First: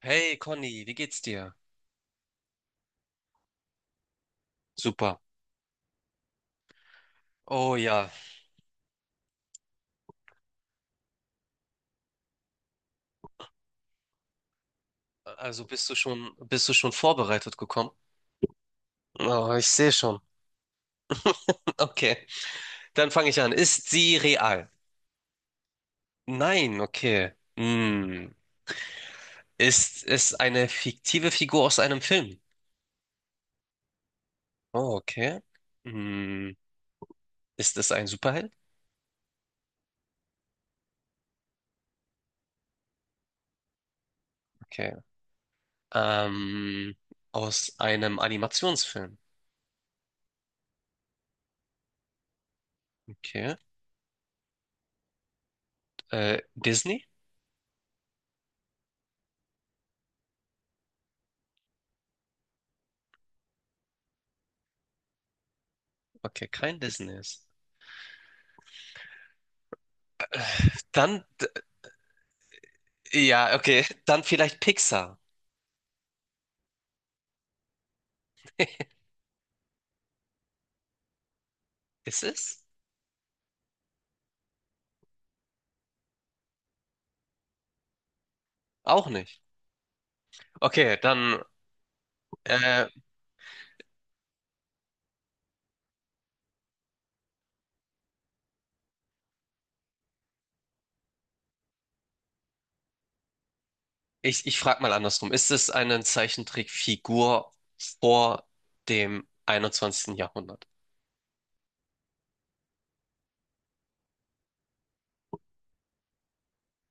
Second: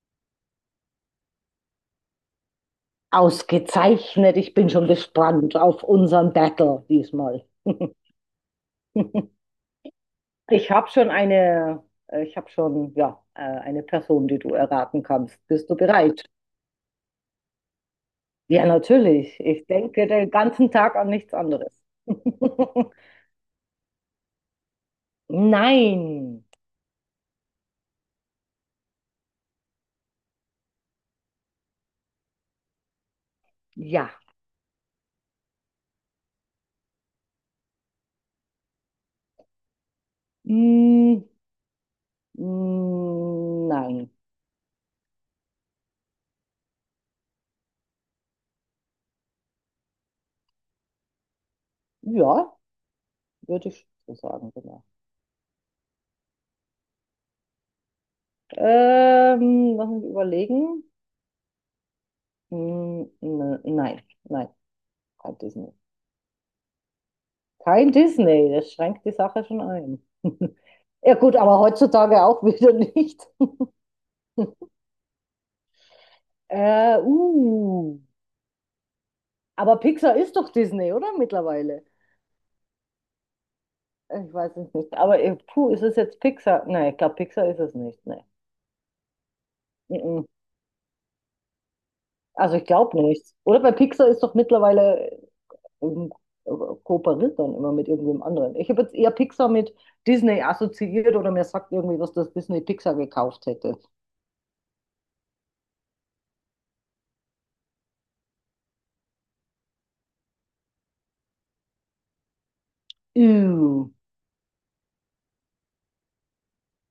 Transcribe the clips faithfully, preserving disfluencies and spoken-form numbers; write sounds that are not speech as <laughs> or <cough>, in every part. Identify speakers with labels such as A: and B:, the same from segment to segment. A: Hey Conny, wie geht's dir?
B: Ausgezeichnet. Ich bin schon
A: Super.
B: gespannt auf unseren Battle diesmal.
A: Oh ja,
B: <laughs> Ich habe schon eine, äh, ich habe schon, ja, äh, eine Person, die du erraten kannst.
A: also
B: Bist du
A: bist du
B: bereit?
A: schon, bist du schon vorbereitet gekommen?
B: Ja, natürlich.
A: Oh, ich
B: Ich
A: sehe
B: denke
A: schon.
B: den ganzen Tag an nichts anderes.
A: <laughs> Okay,
B: <laughs>
A: dann fange ich an. Ist sie real?
B: Nein.
A: Nein, okay. Hm. Ist es eine fiktive Figur aus einem Film?
B: Ja.
A: Oh, okay. Hm. Ist es ein Superheld?
B: Mm, mm, nein.
A: Okay. Ähm, aus einem Animationsfilm?
B: Ja,
A: Okay.
B: würde ich so sagen, genau.
A: Äh, Disney?
B: Ähm, lass mich überlegen. Mm, ne- nein, nein, kein Disney.
A: Okay, kein Disney ist.
B: Kein Disney, das schränkt die Sache schon ein. <laughs> Ja
A: Dann,
B: gut,
A: d-
B: aber heutzutage auch <laughs> wieder nicht.
A: ja, okay, <laughs> dann vielleicht Pixar.
B: Äh, uh. Aber Pixar ist doch Disney, oder? Mittlerweile.
A: Ist es?
B: Ich weiß es nicht. Aber äh, puh, ist es jetzt Pixar? Nein, ich glaube, Pixar ist es nicht. Nee.
A: Auch nicht.
B: Mhm.
A: Okay, dann
B: Also ich
A: äh,
B: glaube nicht. Oder bei Pixar ist doch mittlerweile ähm, kooperiert dann immer mit irgendwem anderen. Ich habe jetzt eher Pixar mit Disney assoziiert oder mir sagt irgendwie, was das Disney Pixar gekauft hätte.
A: ich, ich frage mal andersrum. Ist es eine Zeichentrickfigur vor dem einundzwanzigsten Jahrhundert?
B: Ew.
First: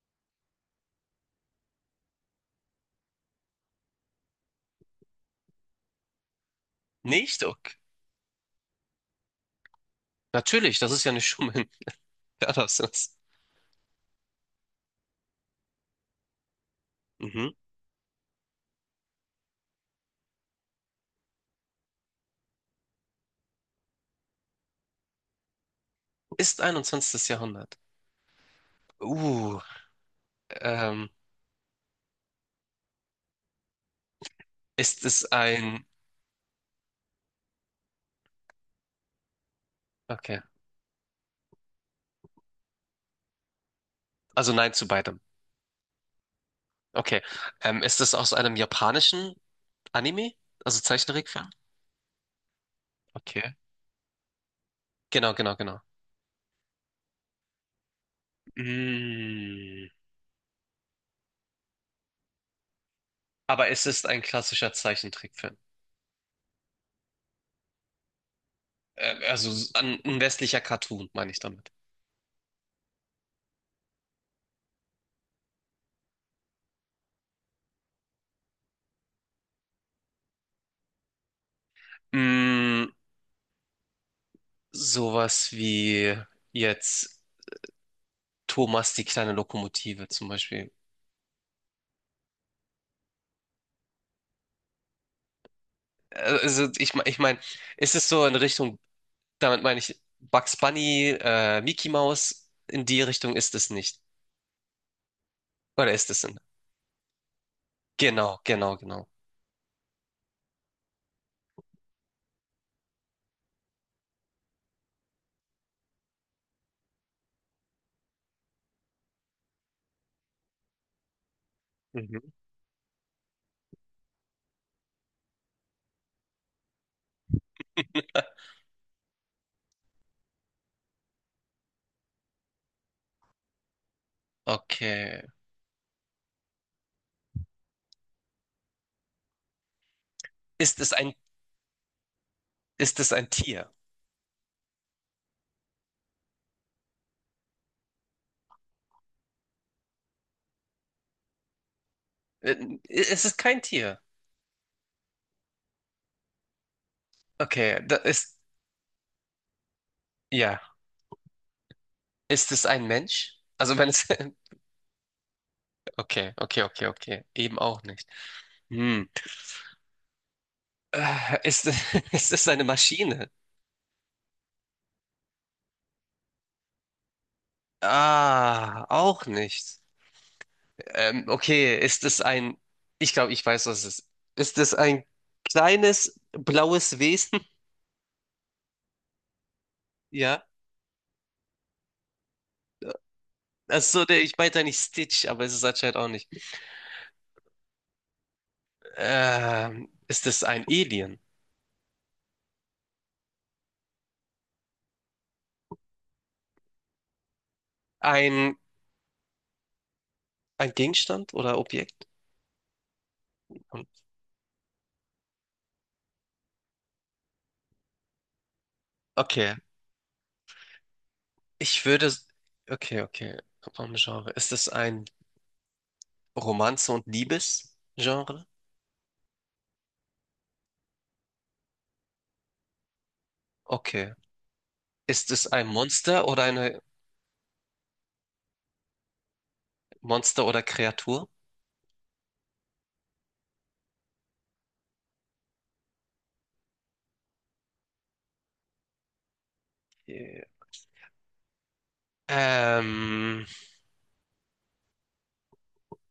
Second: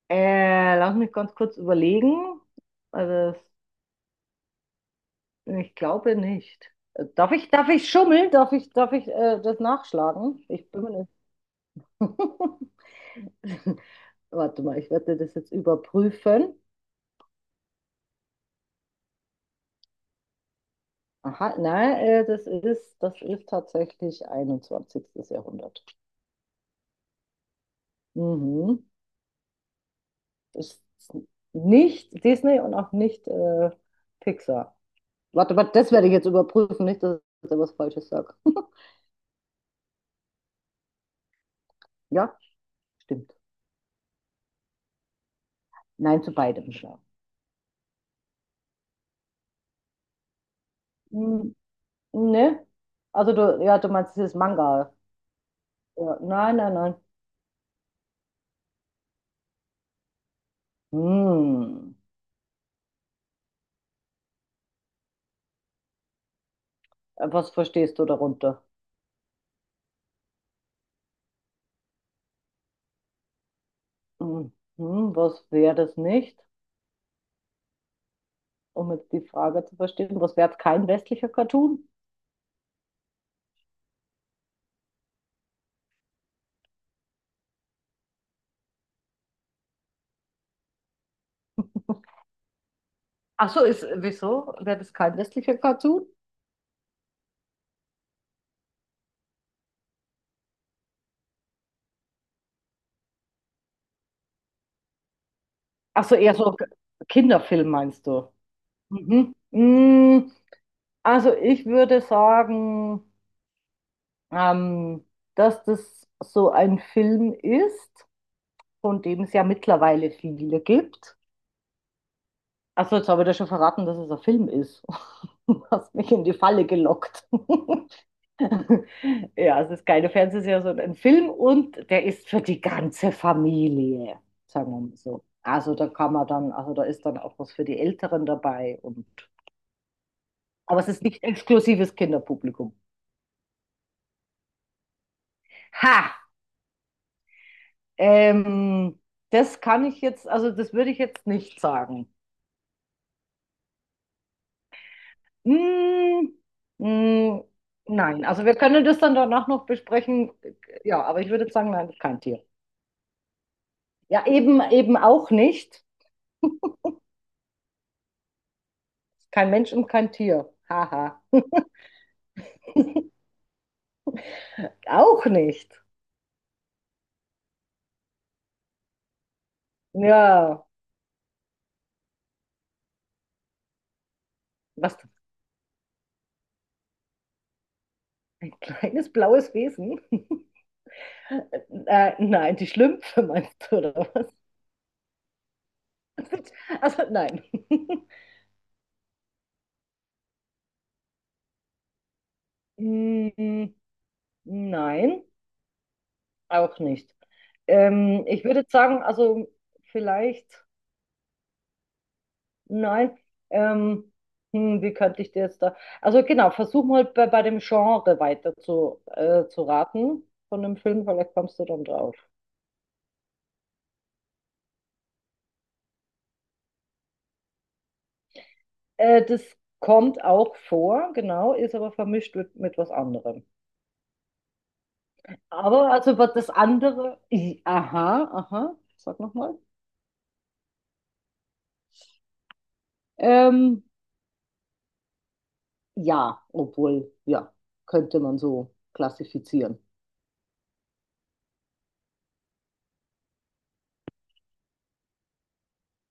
B: Äh, lass mich ganz kurz überlegen. Also, das- ich glaube nicht. Äh, Darf
A: Nicht?
B: ich, darf
A: Okay.
B: ich schummeln? Darf ich, darf ich äh, das nachschlagen? Ich
A: Natürlich,
B: bin
A: das
B: mir
A: ist ja nicht Schummeln.
B: nicht.
A: <laughs> Ja,
B: <laughs>
A: das ist.
B: Warte mal, ich werde das jetzt überprüfen.
A: Mhm.
B: Aha, nein, äh, das ist, das ist tatsächlich einundzwanzigste. Jahrhundert.
A: Ist einundzwanzigstes Jahrhundert.
B: Mhm.
A: Uh,
B: Ist
A: ähm,
B: nicht Disney und auch nicht äh, Pixar.
A: ist es
B: Warte, warte,
A: ein.
B: das werde ich jetzt überprüfen, nicht, dass ich da was Falsches sage. <laughs>
A: Okay,
B: Ja, stimmt.
A: also nein zu beidem.
B: Nein zu beidem.
A: Okay, ähm, ist es aus einem japanischen Anime? Also Zeichentrickfilm?
B: Hm, ne? Also
A: Okay.
B: du, ja, du meinst dieses Manga.
A: Genau, genau, genau.
B: Ja, nein, nein, nein.
A: Mm.
B: Hm.
A: Aber es ist ein klassischer Zeichentrickfilm.
B: Äh, Was verstehst du darunter?
A: Äh, Also s- ein, ein westlicher Cartoon, meine ich damit.
B: Hm, hm, was wäre das nicht? Um jetzt die Frage zu verstehen, was wäre kein westlicher Cartoon?
A: Mm, sowas wie jetzt Thomas die kleine Lokomotive zum Beispiel.
B: Ach so, ist, wieso wäre das kein westlicher Cartoon?
A: Äh, Also ich, me- ich meine, es ist so in Richtung, damit meine ich Bugs Bunny, äh, Mickey Mouse, in die Richtung ist es nicht. Oder
B: Ach
A: ist
B: so,
A: es
B: eher
A: in?
B: so K- Kinderfilm meinst du?
A: Genau, genau, genau.
B: Mhm. Mm, also ich würde sagen, ähm, dass das so ein Film ist, von dem es ja mittlerweile viele gibt.
A: Mhm.
B: Also jetzt habe ich dir schon verraten, dass es ein Film ist. <laughs> Du hast mich in die Falle gelockt. <laughs>
A: <laughs>
B: Ja, es ist keine Fernsehserie, sondern ein Film und der ist für die ganze Familie, sagen wir mal
A: Okay.
B: so. Also da kann man dann, also da ist dann auch was für die Älteren dabei. Und, aber
A: Ist
B: es
A: es
B: ist
A: ein,
B: nicht exklusives Kinderpublikum.
A: ist es ein Tier?
B: Ha! Ähm, das kann ich jetzt, also das würde ich jetzt nicht sagen.
A: Äh, Es ist kein Tier.
B: Hm, hm,
A: Okay, da
B: nein,
A: ist,
B: also wir können das dann danach noch besprechen.
A: ja.
B: Ja, aber ich würde sagen, nein, kein Tier.
A: Ist es ein Mensch? Also wenn es...
B: Ja,
A: <laughs>
B: eben, eben auch nicht.
A: Okay, okay, okay, okay. Eben auch nicht. Hm.
B: Kein Mensch und kein Tier. Haha.
A: Äh, Ist, <laughs> ist es eine Maschine?
B: Auch nicht.
A: Ah, auch nicht.
B: Ja,
A: Ähm, okay, ist es ein... Ich glaube, ich weiß, was es ist. Ist es
B: was?
A: ein kleines blaues Wesen? <laughs>
B: Ein kleines blaues Wesen?
A: Ja.
B: <laughs> Äh, nein, die Schlümpfe meinst du, oder
A: Achso, der,
B: was?
A: ich meinte nicht Stitch, aber es ist anscheinend auch nicht.
B: Also nein. <laughs>
A: Ähm, ist es ein Alien?
B: Mm, nein, auch nicht. Ähm, ich
A: Ein,
B: würde sagen, also vielleicht.
A: ein Gegenstand oder Objekt?
B: Nein. Ähm, hm, wie könnte ich dir jetzt da. Also genau, versuch mal bei, bei dem Genre weiter zu, äh,
A: Okay.
B: zu raten von dem Film, vielleicht kommst du dann
A: Ich würde...
B: drauf.
A: Okay, okay. Vom Genre. Ist es ein Romanze und Liebesgenre?
B: Äh, das kommt auch vor, genau, ist aber vermischt mit, mit was anderem.
A: Okay. Ist es ein
B: Aber also
A: Monster
B: was
A: oder
B: das
A: eine
B: andere. I, aha, aha, sag nochmal.
A: Monster oder Kreatur?
B: Ähm, ja, obwohl, ja, könnte man so klassifizieren.
A: Okay. Ähm,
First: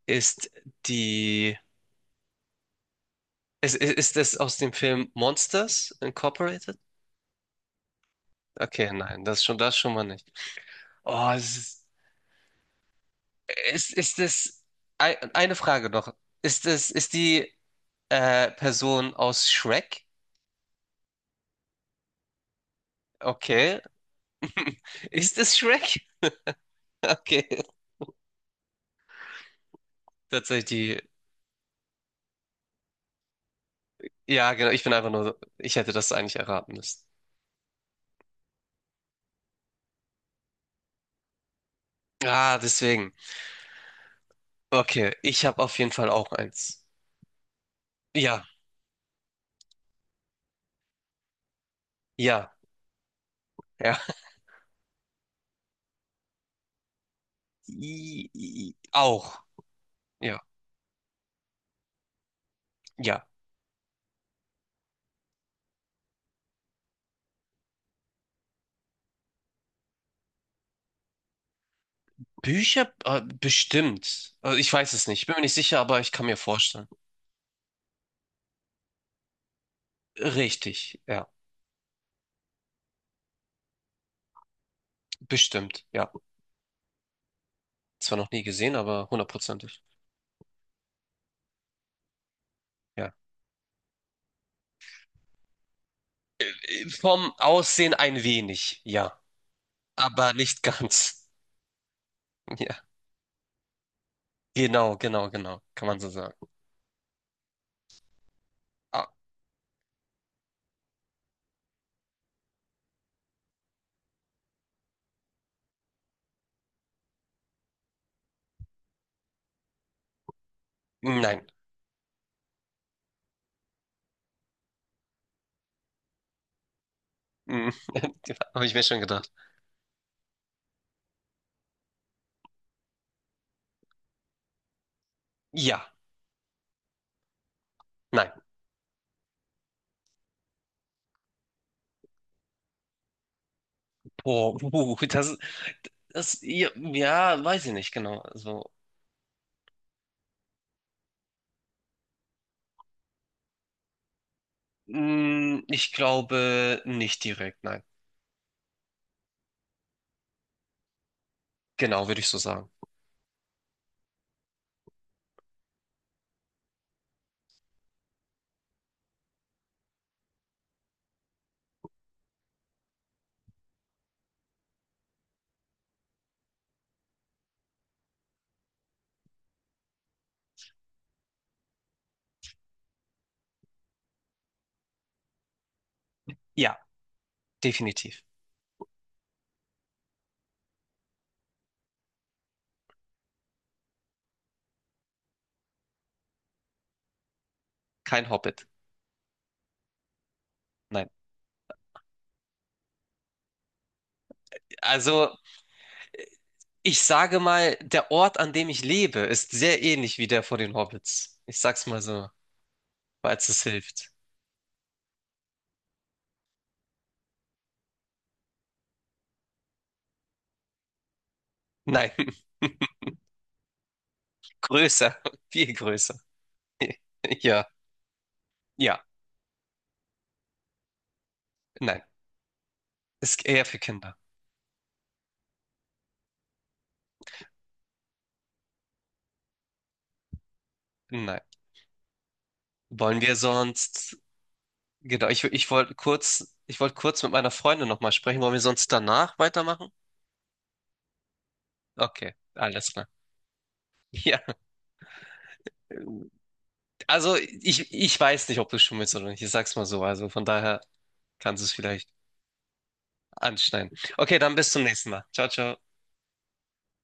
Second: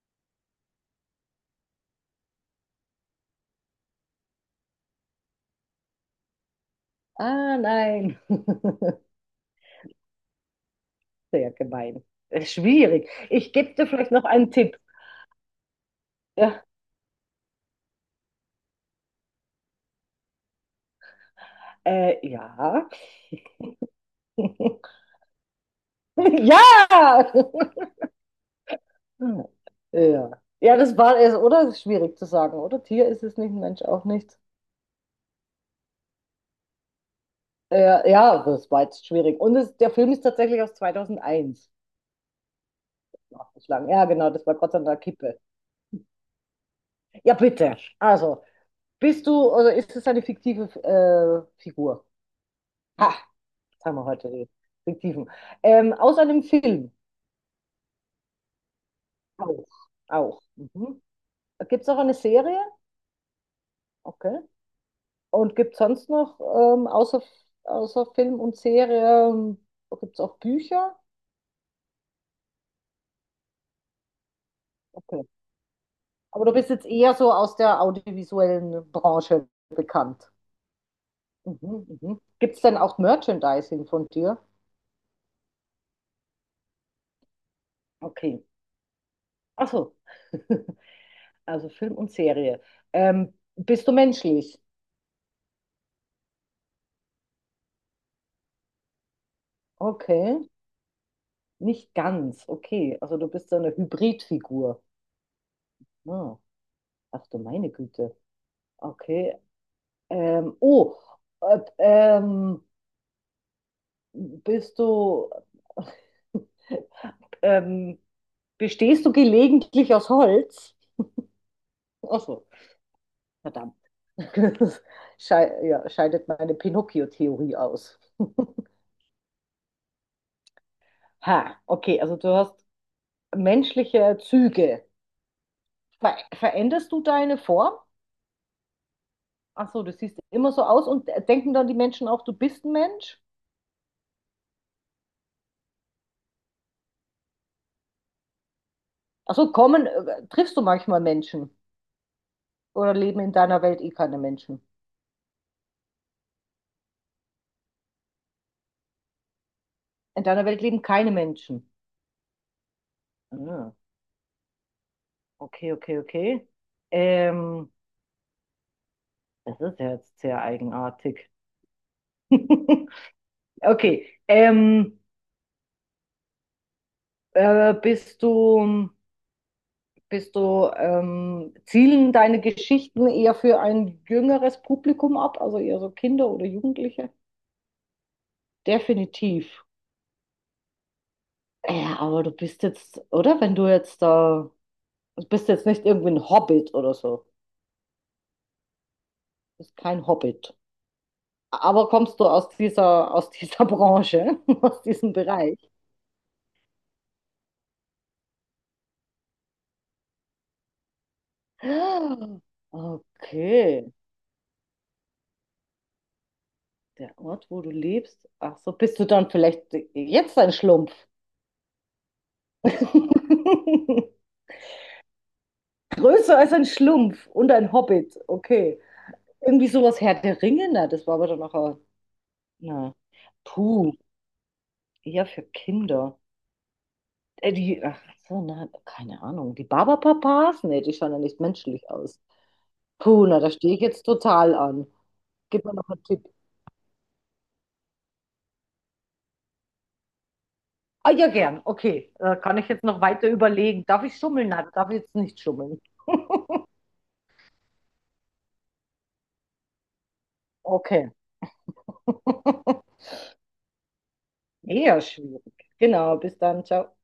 A: ist die ist, ist, ist es aus dem Film Monsters Incorporated?
B: Ah, nein.
A: Okay,
B: <laughs>
A: nein, das schon das schon mal nicht. Oh,
B: Sehr
A: es ist
B: gemein. Äh, Schwierig. Ich gebe dir
A: ist,
B: vielleicht
A: ist
B: noch einen
A: es
B: Tipp.
A: ei- eine Frage noch. Ist
B: <laughs>
A: es ist die äh, Person aus Shrek?
B: Äh, ja.
A: Okay. <laughs>
B: <laughs>
A: Ist es Shrek?
B: Ja!
A: <laughs> Okay.
B: Ja. Ja, das
A: Tatsächlich
B: war es, oder? Das ist schwierig zu sagen, oder? Tier ist es nicht, Mensch auch nicht.
A: ja, genau. Ich bin einfach nur, so, ich hätte das eigentlich erraten müssen.
B: Äh, ja, das war jetzt schwierig. Und es, der Film ist tatsächlich aus zweitausendeins,
A: Ah, deswegen.
B: nachgeschlagen. Ja, genau, das war Gott an der
A: Okay,
B: Kippe.
A: ich habe auf jeden Fall auch eins.
B: Ja, bitte. Also,
A: Ja,
B: bist du, oder ist es eine fiktive äh, Figur?
A: ja,
B: Ha, jetzt haben
A: ja.
B: wir heute die fiktiven. Ähm, aus einem Film.
A: <laughs> I, i, auch.
B: Auch.
A: Ja,
B: Auch. Mhm. Gibt es auch eine Serie?
A: ja.
B: Okay. Und gibt es sonst noch, ähm, außer, außer Film und Serie, gibt es auch Bücher?
A: Bücher? Äh, bestimmt. Also ich weiß es nicht.
B: Okay.
A: Ich bin mir nicht sicher, aber ich kann mir
B: Aber du bist jetzt
A: vorstellen.
B: eher so aus der audiovisuellen Branche bekannt.
A: Richtig, ja.
B: Mhm, mhm. Gibt es denn auch Merchandising von dir?
A: Bestimmt, ja. Zwar noch nie
B: Okay.
A: gesehen, aber
B: Ach
A: hundertprozentig.
B: so. <laughs> Also Film und Serie.
A: Ja.
B: Ähm, bist du menschlich?
A: Äh, vom Aussehen ein wenig, ja. Aber
B: Okay.
A: nicht ganz.
B: Nicht ganz.
A: <laughs> Ja.
B: Okay. Also du bist so eine Hybridfigur.
A: Genau, genau, genau. Kann man so sagen.
B: Ah, ach du meine Güte.
A: Ah,
B: Okay. Ähm, oh, äh, ähm, Bist du, <laughs> ähm, bestehst du gelegentlich aus Holz?
A: nein.
B: Ach so, verdammt. <laughs> Schei ja, scheidet meine Pinocchio-Theorie
A: Mhm.
B: aus.
A: <laughs> Habe ich mir schon gedacht.
B: Ha, okay, also du hast menschliche Züge.
A: Ja,
B: Ver veränderst du deine Form?
A: nein.
B: Ach so, du siehst immer so aus und äh, denken dann die Menschen auch, du bist ein Mensch?
A: Oh, uh, das, das, ja, ja, weiß ich nicht genau. Also,
B: Ach so, kommen, äh, triffst du manchmal Menschen? Oder leben in deiner Welt eh keine Menschen?
A: mm, ich glaube nicht direkt, nein.
B: In deiner Welt leben keine Menschen.
A: Genau, würde ich so sagen.
B: Ah. Okay, okay, okay. Ähm, das ist ja jetzt sehr eigenartig. <laughs> Okay. Ähm, äh, bist du, bist du, ähm, zielen deine Geschichten eher für ein jüngeres Publikum ab, also eher so Kinder oder
A: Ja,
B: Jugendliche?
A: definitiv.
B: Definitiv. Ja, aber du bist jetzt, oder? Wenn du jetzt da, du bist jetzt nicht irgendwie ein Hobbit oder so. Du
A: Kein Hobbit.
B: bist kein Hobbit.
A: Nein.
B: Aber kommst du aus dieser, aus dieser <laughs> Branche, aus diesem
A: Also,
B: Bereich?
A: ich sage mal, der Ort, an dem ich lebe, ist sehr ähnlich wie der vor den Hobbits. Ich sag's mal so,
B: Ah,
A: falls es
B: okay,
A: hilft.
B: der Ort, wo du lebst. Ach so, bist du dann vielleicht jetzt ein Schlumpf?
A: Nein,
B: <laughs>
A: <laughs> größer, viel größer.
B: Größer als ein
A: <laughs>
B: Schlumpf und
A: Ja,
B: ein Hobbit. Okay.
A: ja,
B: Irgendwie sowas Herr der Ringe, na, das war aber dann auch. Ein-
A: nein.
B: na.
A: Ist eher für
B: Puh,
A: Kinder.
B: eher für Kinder. Äh, die, ach so, na, keine Ahnung. Die Barbapapas? Nee, die schauen ja
A: Nein.
B: nicht menschlich aus.
A: Wollen
B: Puh,
A: wir
B: na, da stehe ich jetzt
A: sonst.
B: total an.
A: Genau, ich,
B: Gib
A: ich
B: mir noch
A: wollte
B: einen Tipp.
A: kurz, ich wollte kurz mit meiner Freundin nochmal sprechen. Wollen wir sonst danach weitermachen?
B: Ah, ja, gern. Okay.
A: Okay,
B: Äh, kann ich jetzt
A: alles
B: noch
A: klar.
B: weiter überlegen. Darf ich
A: <laughs> Ja,
B: schummeln? Nein, darf ich jetzt nicht schummeln.
A: also ich, ich weiß nicht, ob du schummelst oder nicht. Ich sag's mal so. Also von daher
B: Okay.
A: kannst du es vielleicht
B: <laughs>
A: anschneiden. Okay, dann bis zum
B: Eher
A: nächsten Mal. Ciao,
B: schwierig.
A: ciao.
B: Genau, bis dann. Ciao.